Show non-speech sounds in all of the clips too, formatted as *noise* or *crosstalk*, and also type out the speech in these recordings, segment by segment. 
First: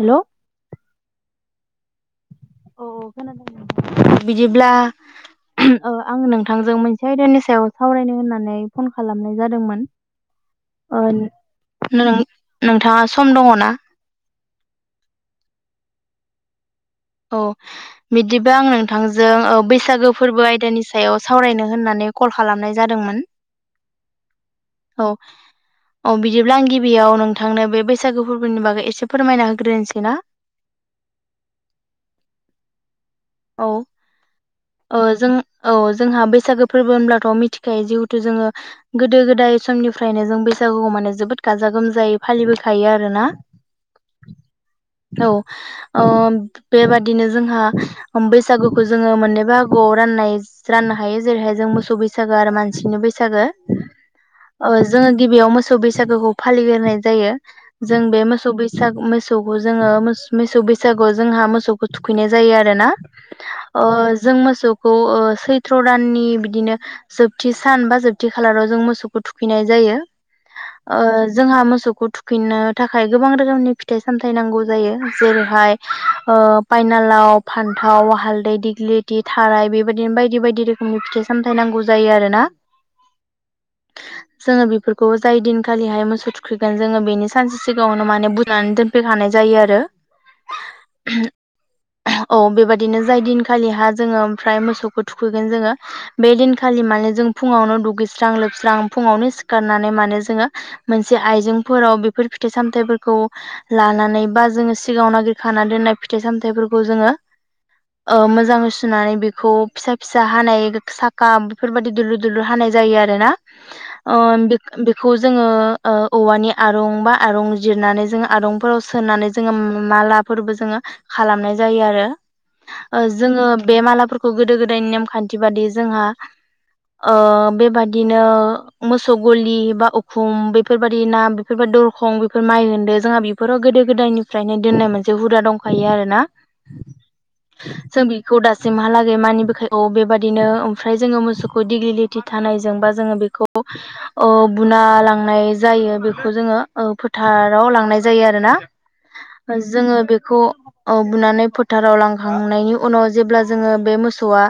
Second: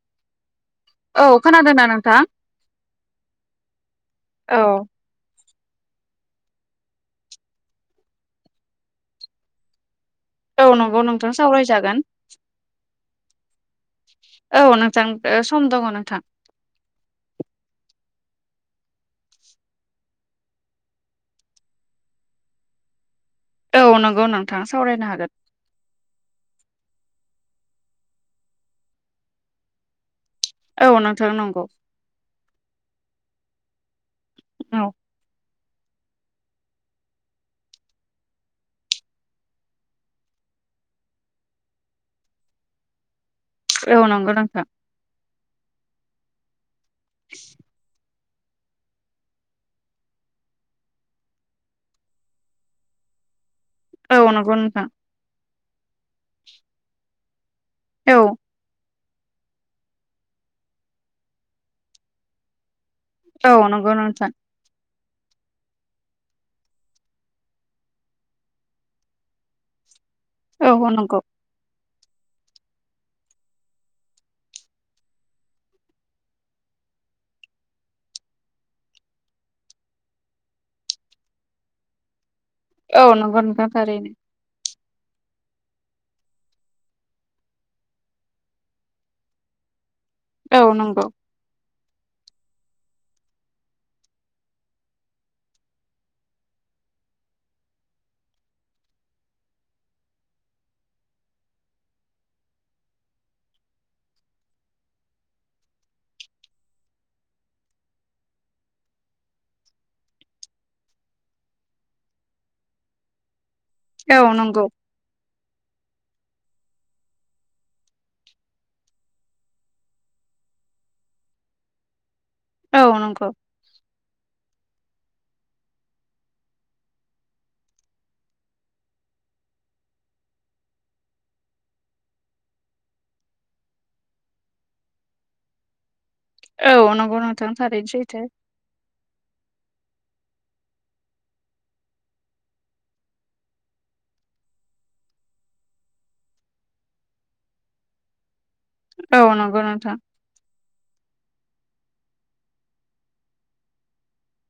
हेल' औ खोनादों ना नोंथां? औ औ खोनादों *inaudible* औ बिदिब्ला ओ आं नोंथांजों मोनसे आयदानि सायाव सावरायनो होननानै फन खालामनाय जादोंमोन। औ नंगौ ओ नोंथां सावरायजागोन नों नोंथाङा सम दङ ना? औ नोंथां ओ सम दङ नोंथां। औ बिदिबा आं नोंथांजों ओ बैसागो फोर्बो आयदानि सायाव सावरायनो होननानै ऐ कल खालामनाय जादोंमोन औ नंगौ नोंथां सावरायनो औ हागोन औ बिदिब्ला आं गिब बियाव नोंथांनो बे बैसागु फोर्बोनि बागै एसे फोरमायना होग्रोनोसै ना? औ नोंथां नंगौ। औ। औ ओ जों औ जोंहा बैसागो फोर्बो होनब्लाथ' मिथिखायो जिहुथु जोङो गोदो गोदाय समनिफ्रायनो जों बै बैसागुखौ माने जोबोद गाजा गोमजायै फालिबोखायो आरोना। औ नंगौ नोंथां। औ ओ बेबादिनो जोंहा बैसागुखौ जोङो मोनो बाहागोआव राननाय राननो हायो जेरैहाय जों मोसौ बैसागो आरो मानसिनि बैसागो। औ नंगौ ओ नोंथां जोङो गिबियाव मोसौ बैसागोखौ फालिग्रोनाय जायो। जों औ बे मोसौ बैसाग मोस सौखौ जोङो मोस मेसौ बैसागुआव जोंहा मोसौखौ थुखैनाय जायो आरो ना। औ नोंगौ नोंथ जों मोसौ खौ ओ सैथ्र' दाननि बिदिनो जोबथि सान बा जोबथि खालाराव जों मोसौखौ थुखैनाय जायो। औ ओ नंगौ जोंहा मोसौ खौ थुखिनो थाखाय गोबां रोखोमनि फिथाइ सामथाइ नांगौ जायो जेरैहाय ओ पाइना हालाव फान्थाव हालदै दिग्लित थि थाराइ बेबादिनो बायदि बायदि रोखोमनि फिथाइ सामथाइ नांगौ जायो आरोना। औ नंगौ नोंथां थारैनो। खौ जाय दिनखालिहाय मोसौ थुखैगोन जोङो बेनि सानसे सिगाङावनो माने बुनानै दोनफैखानाय जायो आरो। औ नंगौ औ बेबायदिनो जाय दिनखालि हा जोङो ओमफ्राय मोसौखौ थुखैगोन जोङो बे दिनखालि माने जों फुङावनो दुगैस्रां लोबस्रां फुङावनो सिखारनानै माने जोङो मोनसे आइजेंफोराव बेफोर फिथाइ सामथाइफोरखौ ला लानायबा जों सिगांआव नागिर खाना दोन्नाय फिथाइ सामथाइफोरखौ जोङो ओ मोजां सु सुनानै बेखौ फिसा फिसा हानाय साखा बेफोरबादि दुलुर दुलुर हानाय जायो आरोना। ओ औ नंगौ बेख-बेखौ जोङो ओ औवा‌ नि आरं बा आरं जिरनानै जोङो आरंफोराव सोनानै जोङो मालाफोरबो जोङो खालामनाय जायो आरो। औ ओ नंगौ। जोङो बे मालाफोरखौ गोदो गोदायनि नेम खान्थि बादि जोंहा ओ बेबादिनो मोसौ गलि बा उखुम बेफोरबादि ना बेफोरबादि दरखं बेफोर माइ होनदो जोंहा बिफोराव गोदो गोदायनिफ्रायनो दोननाय मोनसे हुदा दंखायो आरोना। औ नंगौ नोंथां थारैनो सैथो। खौ दासिमहालागै मानि बोखाय औ बेबादिनो ओमफ्राय जोङो मोसौखौ दिग्लिलेथि थानायजों बा जोङो बे खौ ओ बुना लांनाय जायो बेखौ जोङो ओ फोथाराव लांनाय जायो आरोना। औ ओ नंगौ नोंथां जोङो बेखौ ओ बुनानै फोथाराव लांखांनायनि उनाव जेब्ला जोङो बे मोसौआ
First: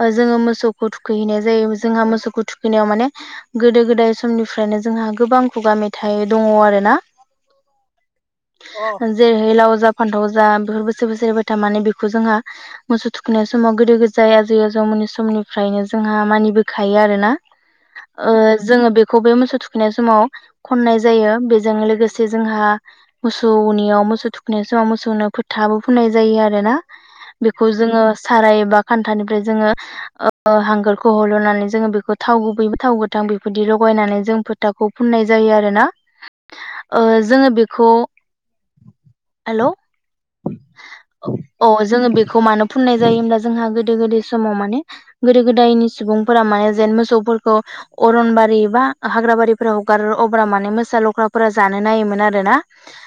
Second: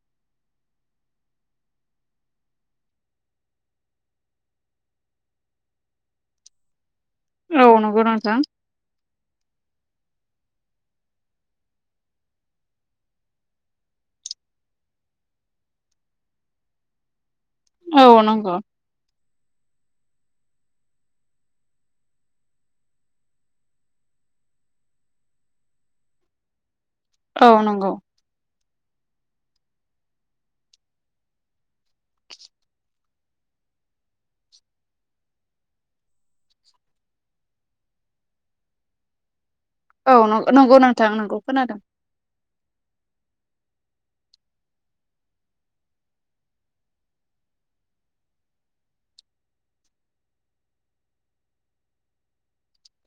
ओ जोङो मोसौखौ थुखैहैनाय जायो जोंहा मोसौखौ थुखै नायाव माने गोदो गोदाय समनिफ्रायनो जोंहा गोबां खुगा मेथाइ दङ आरोना। औ नंगौ नोंथां *unintelligible* जेरैहाय लाव जा फान्थाव जा बेफोर बोसोर बोसोर एरबाय था माने बेखौ जोंहा मोसौ थुखनाय समाव गोदो गोदाय आजै आजौमोननि समनिफ्रायनो जोंहा मानिबोखायो आरो ना। औ ओ नंगौ जोङो बेखौबो मो सौ थुखैनाय समाव खननाय जायो बेजों लोगोसे जोंहा मोसौनियाव मोसौ थुखै नाय समाव मोसौनो फोथाबो फुननाय जायो आरोना औ बेखौ नंगौ जोङो साराय एबा खान्थानिफ्राय जोङो ओ हांगारखौ हलनानै जोङो बेखौ थाव गुबै थाव गोथां बेफोरदि ल नानै जों फोथाखौ फोनाय जायो आरो ना ओ जोङो बेखौ हेल औ नंगौ नोंथां नंगौ अ खोनादों जोङो बे खौ मानो फनाय जायो हब्ला जोंहा गोदो गोदाय समाव माने गोदो गोदायनि सुबुंफोरा माने जेन मोसौ फोरखौ अरनबारि बा हाग्र बारिफोराव हगारो अब्ला माने मोसा लख्राफोरा जानो नायोमोन आरो ना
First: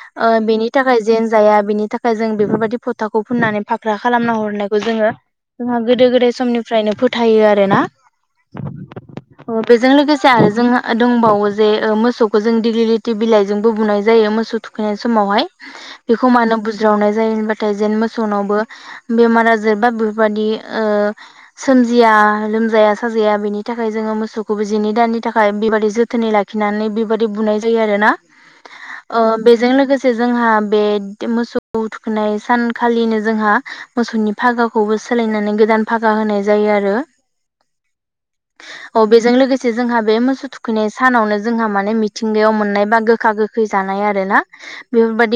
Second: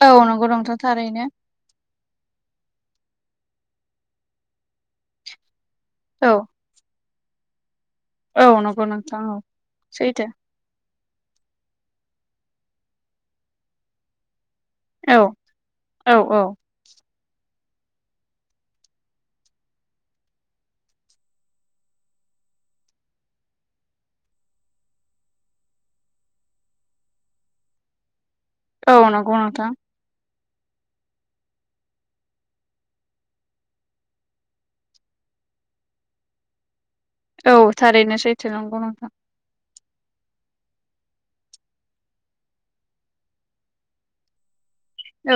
औ ओ नंगौ बेनि नोंथां थाखाय थारैनो जेन जाया बेनि थाखाय जों बेफोरबायदि फथाखौ फुननानै फाख रा खालामना हरनायखौ जोङो जोंहा गोदो गोदाय औ समनिफ्रायनो फोथायो आरो ना औ नंगौ नोंथां औ अ बेजों सैथो लोगोसे आरो जोंहा दंबावो जे ओ मोसौ खौ जों दिग्लिटि बिलाइजोंबो बुनाय जायो मोसौ थुखैनाय औ समावहाय औ बेखौ औ मानो बुज्रावनाय जायो होनबाथाय जेन मोसौनावबो बेमार आजार बा बेफोरबादि ओ सोमजिया लोमजाया साजाया बेनि थाखाय जोङो मोसौखौबो जिनै दाननि थाखाय बेबादि जोथोनै लाखिनानै बेबायादि बुनाय जायो आरो ना। औ अ नंगौ नोंथां बेजों लोगोसे जोंहा बे मोसौ थुखैनाय सानखालिनो जोंहा मोसौनि भागाखौबो सोलायनानै गोदान फागा होनाय जायो आरो औ थारैनो सैथो नंगौ औ नोंथां। बेजों लोगोसे जोंहा बे मोसौ थुखैनाय सानावनो जोंहा माने मिथिंगायाव मोननाय बा गोखा गोखै जानाय आरोना।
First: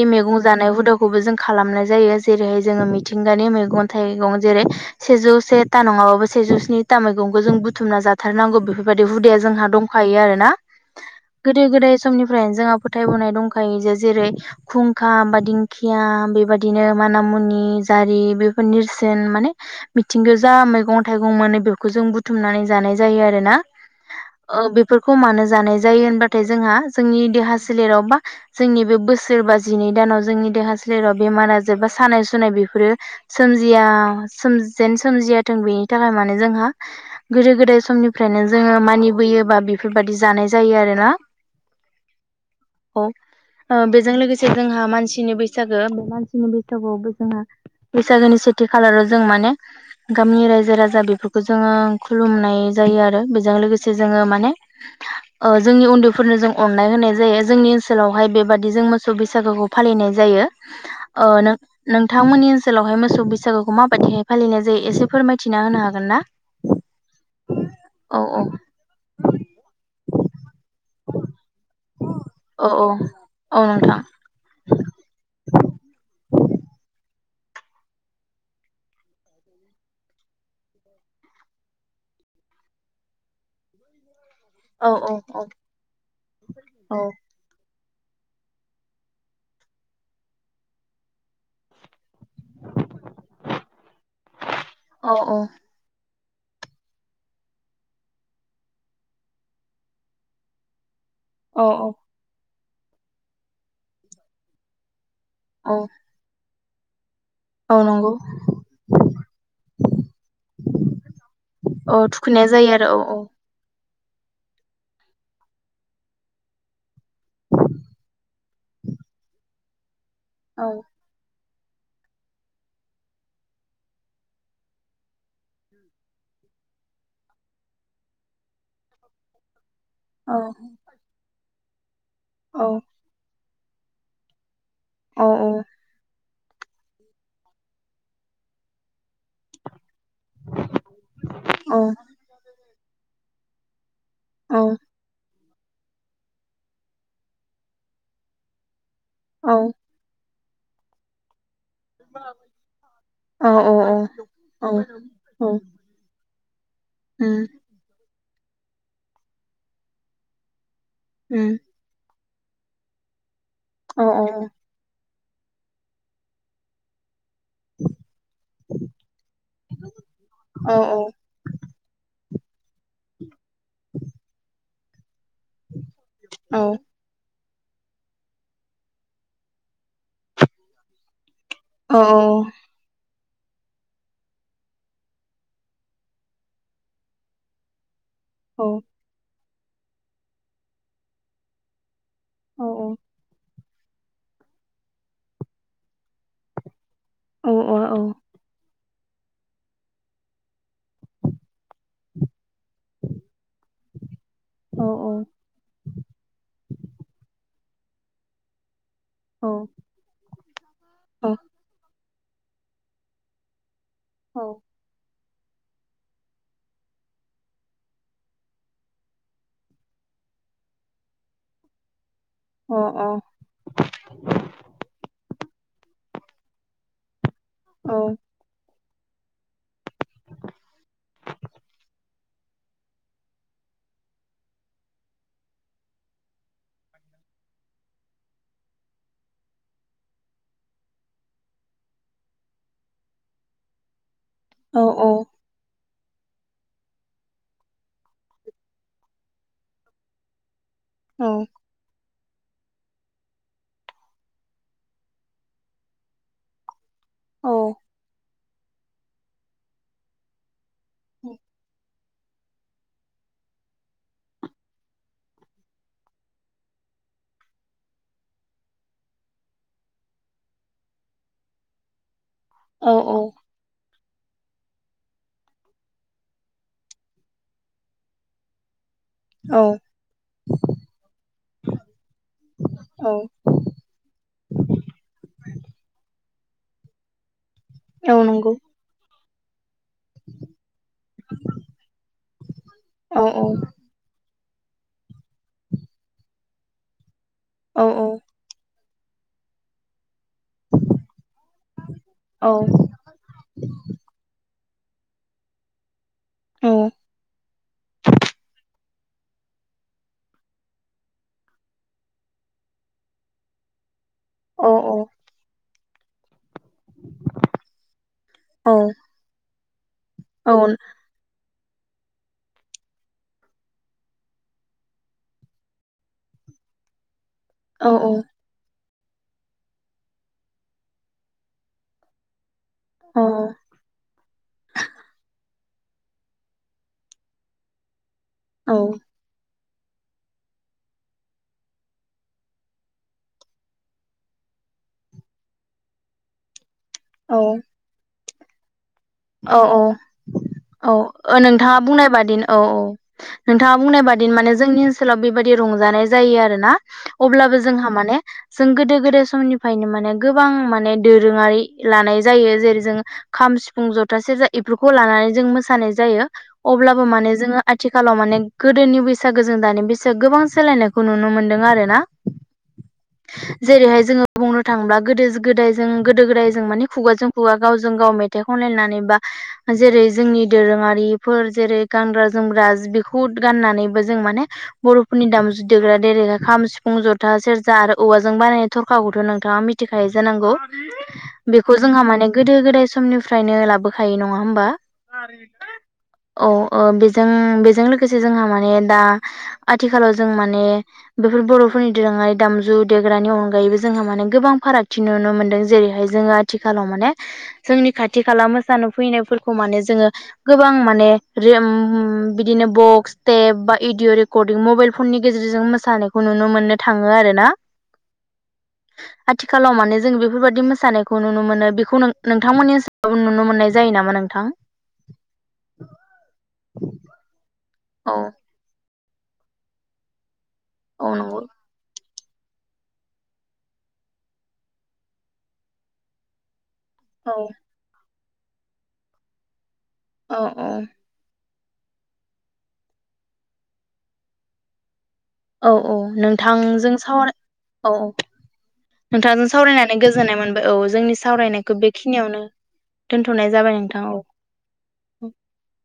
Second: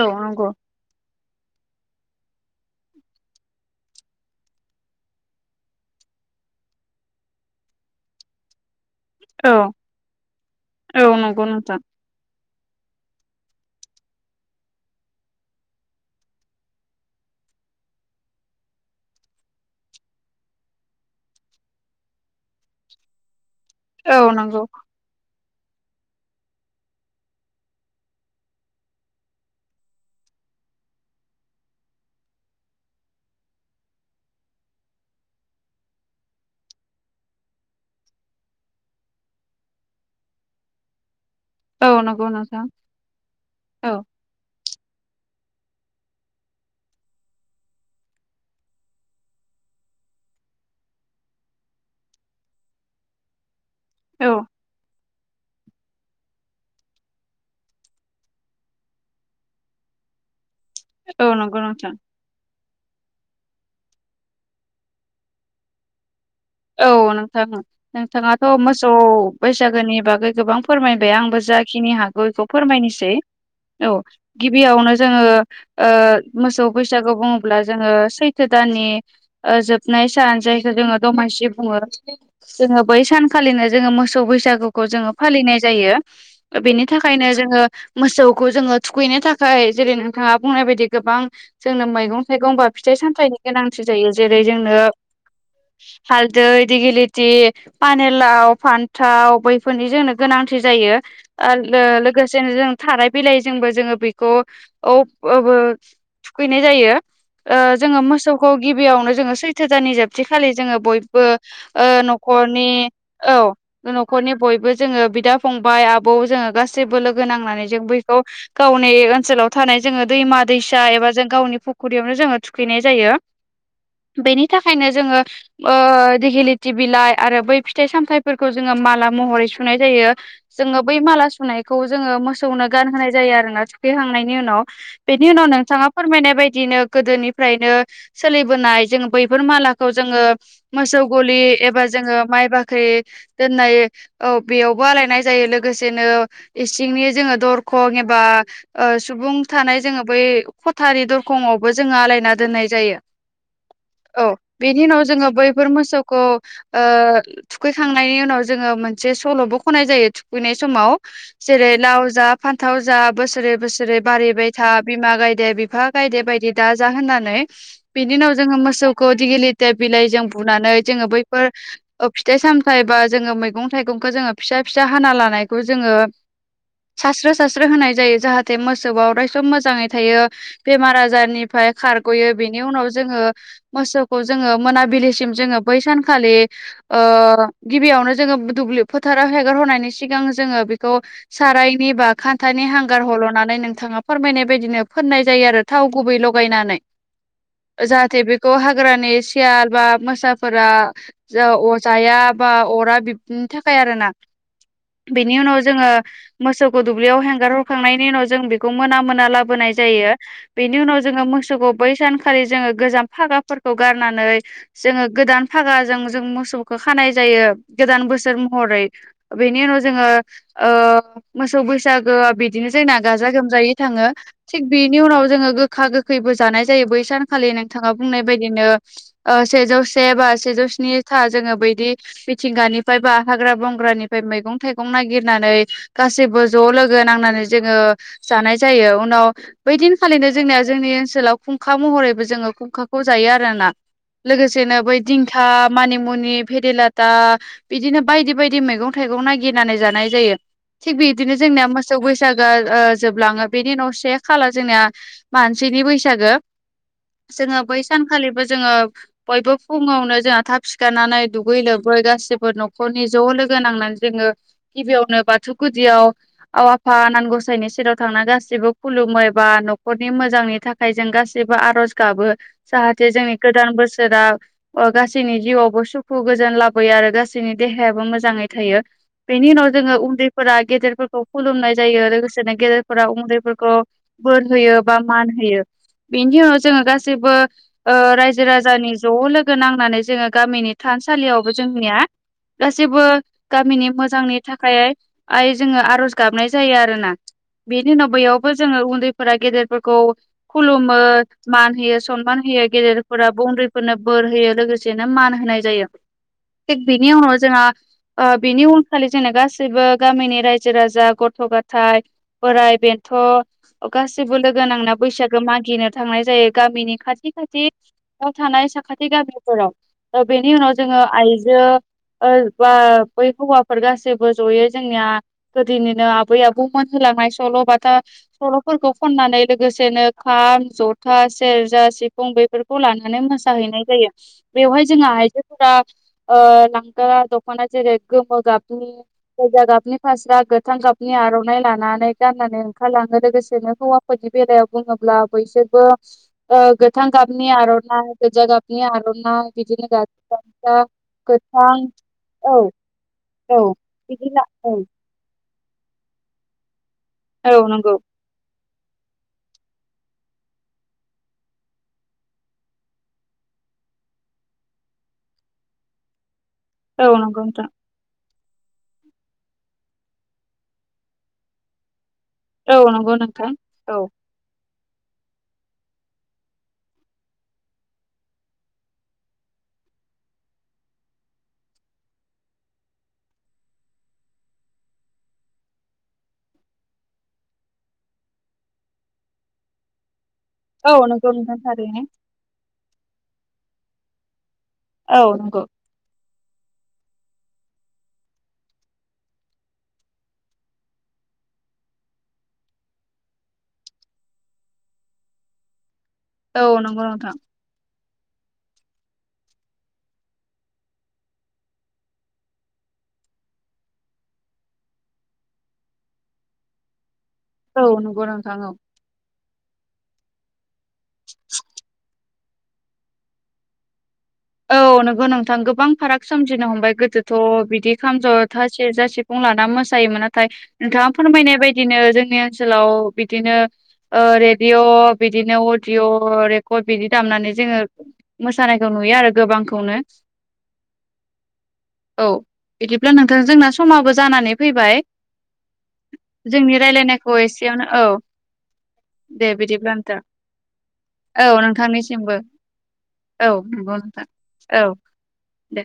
औ मैगं नंगौ जानाय हुदाखौबो जों खालामनाय जायो जेरैहाय जोङो मिथिंगानि मैगं थाइगं जेरै सेजौ से था नङाबाबो सेजौ स्नि था मैगंखौ जों बुथुमना जा थारनांगौ बेफोरबादि हुदाया औ जोंहा दंखायो आरो ना। औ नंगौ गोदो नोंथां गोदाय समनिफ्राय जोंहा फोथायबोनाय दंखायो जे जेरै खुंखा बा दिंखिया बेबदिनो माना मुनि जारि बेफोर नेरसोन माने मिथिंगायाव जा मैगं थाइगं मोनो बेखौ जों बुथुमनानै जानाय जायो आरो ना औ नंगौ ओ बेफोरखौ मानो जानाय जायो होनबाथाय जोंहा जोंनि देहा सोलेराव बा जोंनि बे बोसोर बा जिनै दानाव जोंनि देहा सोलेराव बेमार आजार बा सानाय सुनाय बे फोरो सोमजिया जेन सोमजियााथों बेनि थाखाय मानो जोंहा गोदो गोदाय बे समनिफ्रायनो जोङो मानिबोयोबा बेफोरबायाददि जानाय जायो आरो ना। औ नंगौ नोंथां औ ओ औ बेजों लोगोसे जोंहा मानसिनि बैसागो बे मानसिनि बैसागुआवबो जोंहा बैसागोनि सेथि खालाराव जों माने गामिनि रायजो राजा बेफोरखौ जोङो खुलुमनाय जायो आरो बेजों लोगोसे जोङो औ माने ओ जोंनि उन्दैफोरनो जों अननाय होनाय जायो जोंनि ओनसोलावहाय बेबादि जों मोसौ बैसागोखौ फालिनाय जायो। ओ औ नों नंगौ नोंथां नोंथांमोननि ओनसोलावहाय मोसौ बैसागुखौ माबायदिहाय फालिनाय जायो एसे फोरमायथिना होनो हागोन ना? औ नोंथां औ नोंथाङाथ मोसौ बैसागोनि बागै गोबां फोरमायबाय आंबो ज जाखिनि हागौ बेखौ औ औ फोरमायनोसै। औ गिबियावनो जोङो मोसौ बैसागु बुङो ब्ला जोङो सैथो दाननि जोबनाय सान जायखौ जोङो दमासि बुङो जोङो बै सानखालिनो जोङो मोसौ बै सागुखौ औ जोङो औ औ फालिनाय जायो बेनि औ थाखायनो जोङो मोसौखौ जोङो थुखैनो थाखाय जेरै नोंथाङा बुंनाय बायदि गोबां जोंनो मैगं बा फिथाइ गंबा फिथाइ सामथाइनि गोनांथि जायो जेरै जोंनो औ हालदै, दिगिलिटि, पानेलाव, फान्थाव बैफोरनि जोंनो गोनांथि जायो। ओ औ औ लोगोसेनो जों थाराय बिलायजोंबो जोङो बेखौ औ *unintelligible* औ थुखैनाय जायो। ओ औ जोङो नंगौ मोसौखौ गिबियावनो जोङो सैथो दानि जोबथिखालि जोङो बय बो ओ औ थुखैनाय न'खरनि जायो आरो औ न'खरनि बयबो जोङो बिदा फंबाय आबौ जोङो गासैबो लोगो नांनानै जों बखौ गावनो ओनसोलाव थानाय जोङो दैमा औ दैसा एबा जों गावनि फुख्रियावनो जोङो थुखैनाय जायो बेनि थाखायनो जोङो। ओ दिगिलिथि बिलाइ आरो बै फिथाइ सामथायफोरखौ जोङो माला महरै सुनाय जायो औ जोङो बै माला सुनायखौ जोङो औ मोसौनो गानहोनाय जायो आरोना। थुखैखांनायनि उनाव औ बेनि उनाव नोंथाङा फोरमायनाय बायदि बिदिनो गोदोनिफ्रायनो सोलिबोनाय जोङो बैफोर मालाखौ जोङो। मोसौ गलि औ एबा जोङो माइ बाख्रि दोननाय औ बेयावबो आलायनाय जायो लोगोसेनो इसिंनि जोङो दरखं एबा ओ सुबुं औ थानाय जोङो बै खथानि दरखंआव जोंङो आलायना दोननाय जायो औ औ औ उम बेनि उनाव जोंङो। बैफोर मोसौखौ ओ थुखैखांनायनि उनाव जोंङो मोनसे सल'बो खननाय जायो थुखैनाय समाव उम जेरै लाव जा फान्थाव जा बो सोरै बोसोरै औ औ बारिबाय था बिमा गाय दे बिफा गायदे बायदि दा जा होननानै बिनि उनाव जों मोसौखौ दिगलिति बिलाइ बुनानै औ जोङो बैफोर फिथाइ सामथायाइ बा जोङो मैगं थाइगंखो जोङो फि फिसा हाना लानायखौ जोंङो सास्रोद सास्रो होनाय जायो जाहाथे मोसोवा अरायस मोजांङै थायो बेमार आजारनिफ्राय खारग'यो बेनि औ उनाव जोङो। मोसौखौ जोङो मोनाबिलिसिम जोङो बै सानखालि ओ गिबियावनो जोंङो औ दुब्लि फोथाराव हेगारहरनायनि सिगां जोङो बेखौ सारायनि बा खान्थानि औ औ हांगार हल'नानै नोंथाङा फोरमायनाय बायदिनो फोननाय जायो आरो थाव गुबै लगायनानै औ औ जाहाथे बेखौ हाग्रानि सियाल बा मोसाफोरा जाया बा अरा बिनि थाखाय आरो ना। बेनि उनाव जोङो मोसौखौ दुब्लियाव हेंगार हरखांनायनि उनाव जों बेखौ मोना मोना लाबोनाय जायो बेनि उनाव जोङो मोसौखौ बै सानखालि जोङो गोजाम फागाफोर खौ गारनानै जोङो गोदान फागाजों जों मोसौखौ खानाय जायो गोदान बोसोर महरै बेनि उनाव जोङो ओ मोसौ बैसागु बिदिनो जोंना गाजा गोमजायै थाङो थिग बिनि उनाव जोङो। गोखा गोखैबो जानाय जायो बै सानखालि नोंथाङा बुंनाय बायदिनो ओ सेजौसे बा सेजौ स्नि था जोङो बैदि मिथिंगानिफ्राय बा हाग्रा बंग्रानिफ्राय मैगं थाइगं नागिरनानै गासैबो ज' लोगो नांनानै जोङो जानाय जायो उनाव बै दिनखालिनो जोंनिया जोंनि ओनसोलाव खुंखा महरैबो जों *unintelligible* खौ जायोना लोगोसेनो बै दिंखा मुनि भेदेलाथा बिदिनो बायदि बायदि मैगं थाइगं नागिरनानै जानाय जायो। थिग बिदिनो जोंनिया मोसौ बै सागोआ जोबलाङो बेनि नसे से खाला जोंनिया मानसिनि बैसागो जोङो बै सानखालिबो जोङो बयबो फुङावनो जोंहा थाब सिखारनानै दुगै लोबै गासिबो न'खरनि ज' लोगो नांनानै जोङो गिबियावनो बाथौ गुदियाव आवाफा नां गसायनि सेराव थांना गासिबो खुलुमो बा न'खरनि मोजांनि थाखाय जों गासिबो आर'ज गाबो। जाहाते जोंनि गोदान बोसोरा गासैनि जिउआवबो सुखु गोजोन लाबोयो आरो गासैनि देहायाबो मोजाङै थायो। बेनि उनाव जोङो उन्दैफोरा गेदेरफोरखौ खुलुमनाय जायो लोगोसेनो गेदेरफोरा उन्दैफोरखौ। बोर होयो बा मान होयो। बेनि उनाव जोङो गासैबो ओ रायजो राजानि ज' लोगो नां माने जोङो गामिनि थानसालियावबो जोंनिया गासैबो गामिनि मोजांनि थाखाय जोङो आर'ज गाबनाय जायो आरोना बेनि उनाव बैयावबो जोङो उन उन्दैफोरा गेदेरफोरखौ खुलुमो मान होयो सनमान होयो गेदेरफोरा उन्दैफोरनो बोर होयो लोगोसेनो मान होनाय जायो। थिग बिनि उनाव जोंहा ओ बिनि उन खालि जोंनो गासैबो गामिनि रायजो राजा गथ' गाथाइ बोराइ बेन्थ' गासैबो लोगो नांना बैसागो मागिनो थांनाय जायो। गामिनि खाथि खाथि थानाय साखाथि गामिफोराव बेनि उनाव जोङो आइजो बा बै हौवाफोर गासैबो जयै जोंनिया गोदोनिनो आबै आबौमोन होलांनाय सल' बाथा सल'फोरखौ खन्नानै लोगोसेनो खाम जथा सेरजा सिफुं बेफोर -खौ लानानै मोसाहैनाय जायो। बेवहाय जोंहा आइजो फोरा ओ लांगा द'खना जेरै गोमो गाबनि गोजा गाब -नि फास्रा गोथां गाबनि आर'नाइ लानानै गाननानै ओंखारलाङो लोगोसेनो हौवाफोरनि बेलायावबो बुङोब्ला बैसोरबो ओ गोथां गाबनि आर'नाइ गोजा गाब -नि आर'नाइ बिदिनो गामसा गोथां नोंथाङा औ औ। मा बुंनाय बादि बिदिनो माने औ जोंनि ओनसोलाव बेबायदि रंजानाय जायो आरोना अब्लाबो औ जोंहा नंगौ माने जों गोदो गोदाय समनिफ्रायनो माने गोबां माने दोरोङारि लानाय जायो जेरै जों खाम सि -फुं जथा सेरजा इफोरखौ लानानै जों मोसानाय जायो अब्लाबो औ माने नंगौ जोङो नोंथां आथिखालाव माने गोदोनि बैसागो जों दानि बैसो गोबां सोलायनायखौ नुनो मोनदों आरोना। औ नंगौ नोंथां औ। थांब्ला गोदो गोदायजों गोदो गोदायजों माने खुगाजों खुगा गावजों गाव मे -थाइ खनलायनानै बा जेरै जोंनि दोरोङारिफोर जेरै गानग्रा जोमग्रा बेखौ गाननानैबो जों माने बर'फोरनि दामजु देग्रा देरेग्रा खाम सिफुं जथा सेरजा आरो औवाजों बानायनाय थरखाखौ नोंथाङा मिथिखायो जानांगौ औ नंगौ नोंथां बेखौ जोंहा थारैनो माने गोदो गोदाय समनिफ्रायनो लाबोखायो नङा होमबा औ नंगौ औ ओ बे -जों बेजों लोगोसे जोंहा माने दा आथिखालाव जों माने बेफोर बर'फोरनि दोरों -आरि दामजु देग्रानि अनगायैबो जोंहा माने गोबां फारागथि नुनो मोनदों जेरैहाय जों औ आथिखालाव नंगौ माने नोंथां जोंनि खाथि खाला मोसानो फैनायफोरखौ माने जोङो गोबां माने रोम बिदिनो बक -क्स स्टेप बा एडिअ' रेकर्डिं मबाइल फननि गेजेरजों मोसानायखौ नुनो मोननो थाङो आरो ना औ नंगौ नोंथां औ।। आथिखालाव माने जों बेफोरबादि मोसानायखौ नुनो मोनो बेखौ नों नोंथांमोननि नुनो मोननाय जायो नामा नों? औ नंगौ नोंथां गोबां फाराग सोमजिनो हमबाय गोदोथ' बिदि औ खाम ज'था सि सेरजा सिफुं लाना मोसायोमोन नाथाय औ नोंथाङा नंगौ फोरमायनाय बायदिनो जों -नि ओनसोलाव बिदिनो ओ रेडिअ' बिदिनो अडिअ' बिदि औ दामनानै जोङो मोसानायखौ नुयो आरो गोबांखौ औ औ। औ बिदिब्ला नोंथां जोंना समाबो जानानै फैबाय। औ औ जोंनि नोंथांजों रायलायनायखौ एसेयावनो सावरा औ औ। नोंथांजों दे बिदिब्ला सावरायनानै नोंथां गोजोननाय मोनबाय। औ जोंनि औ सावरायनायखौ नोंथांनिसिमबो बेखिनियावनो दोनथ'नाय औ जाबाय नंगौ नोंथां औ। औ दे।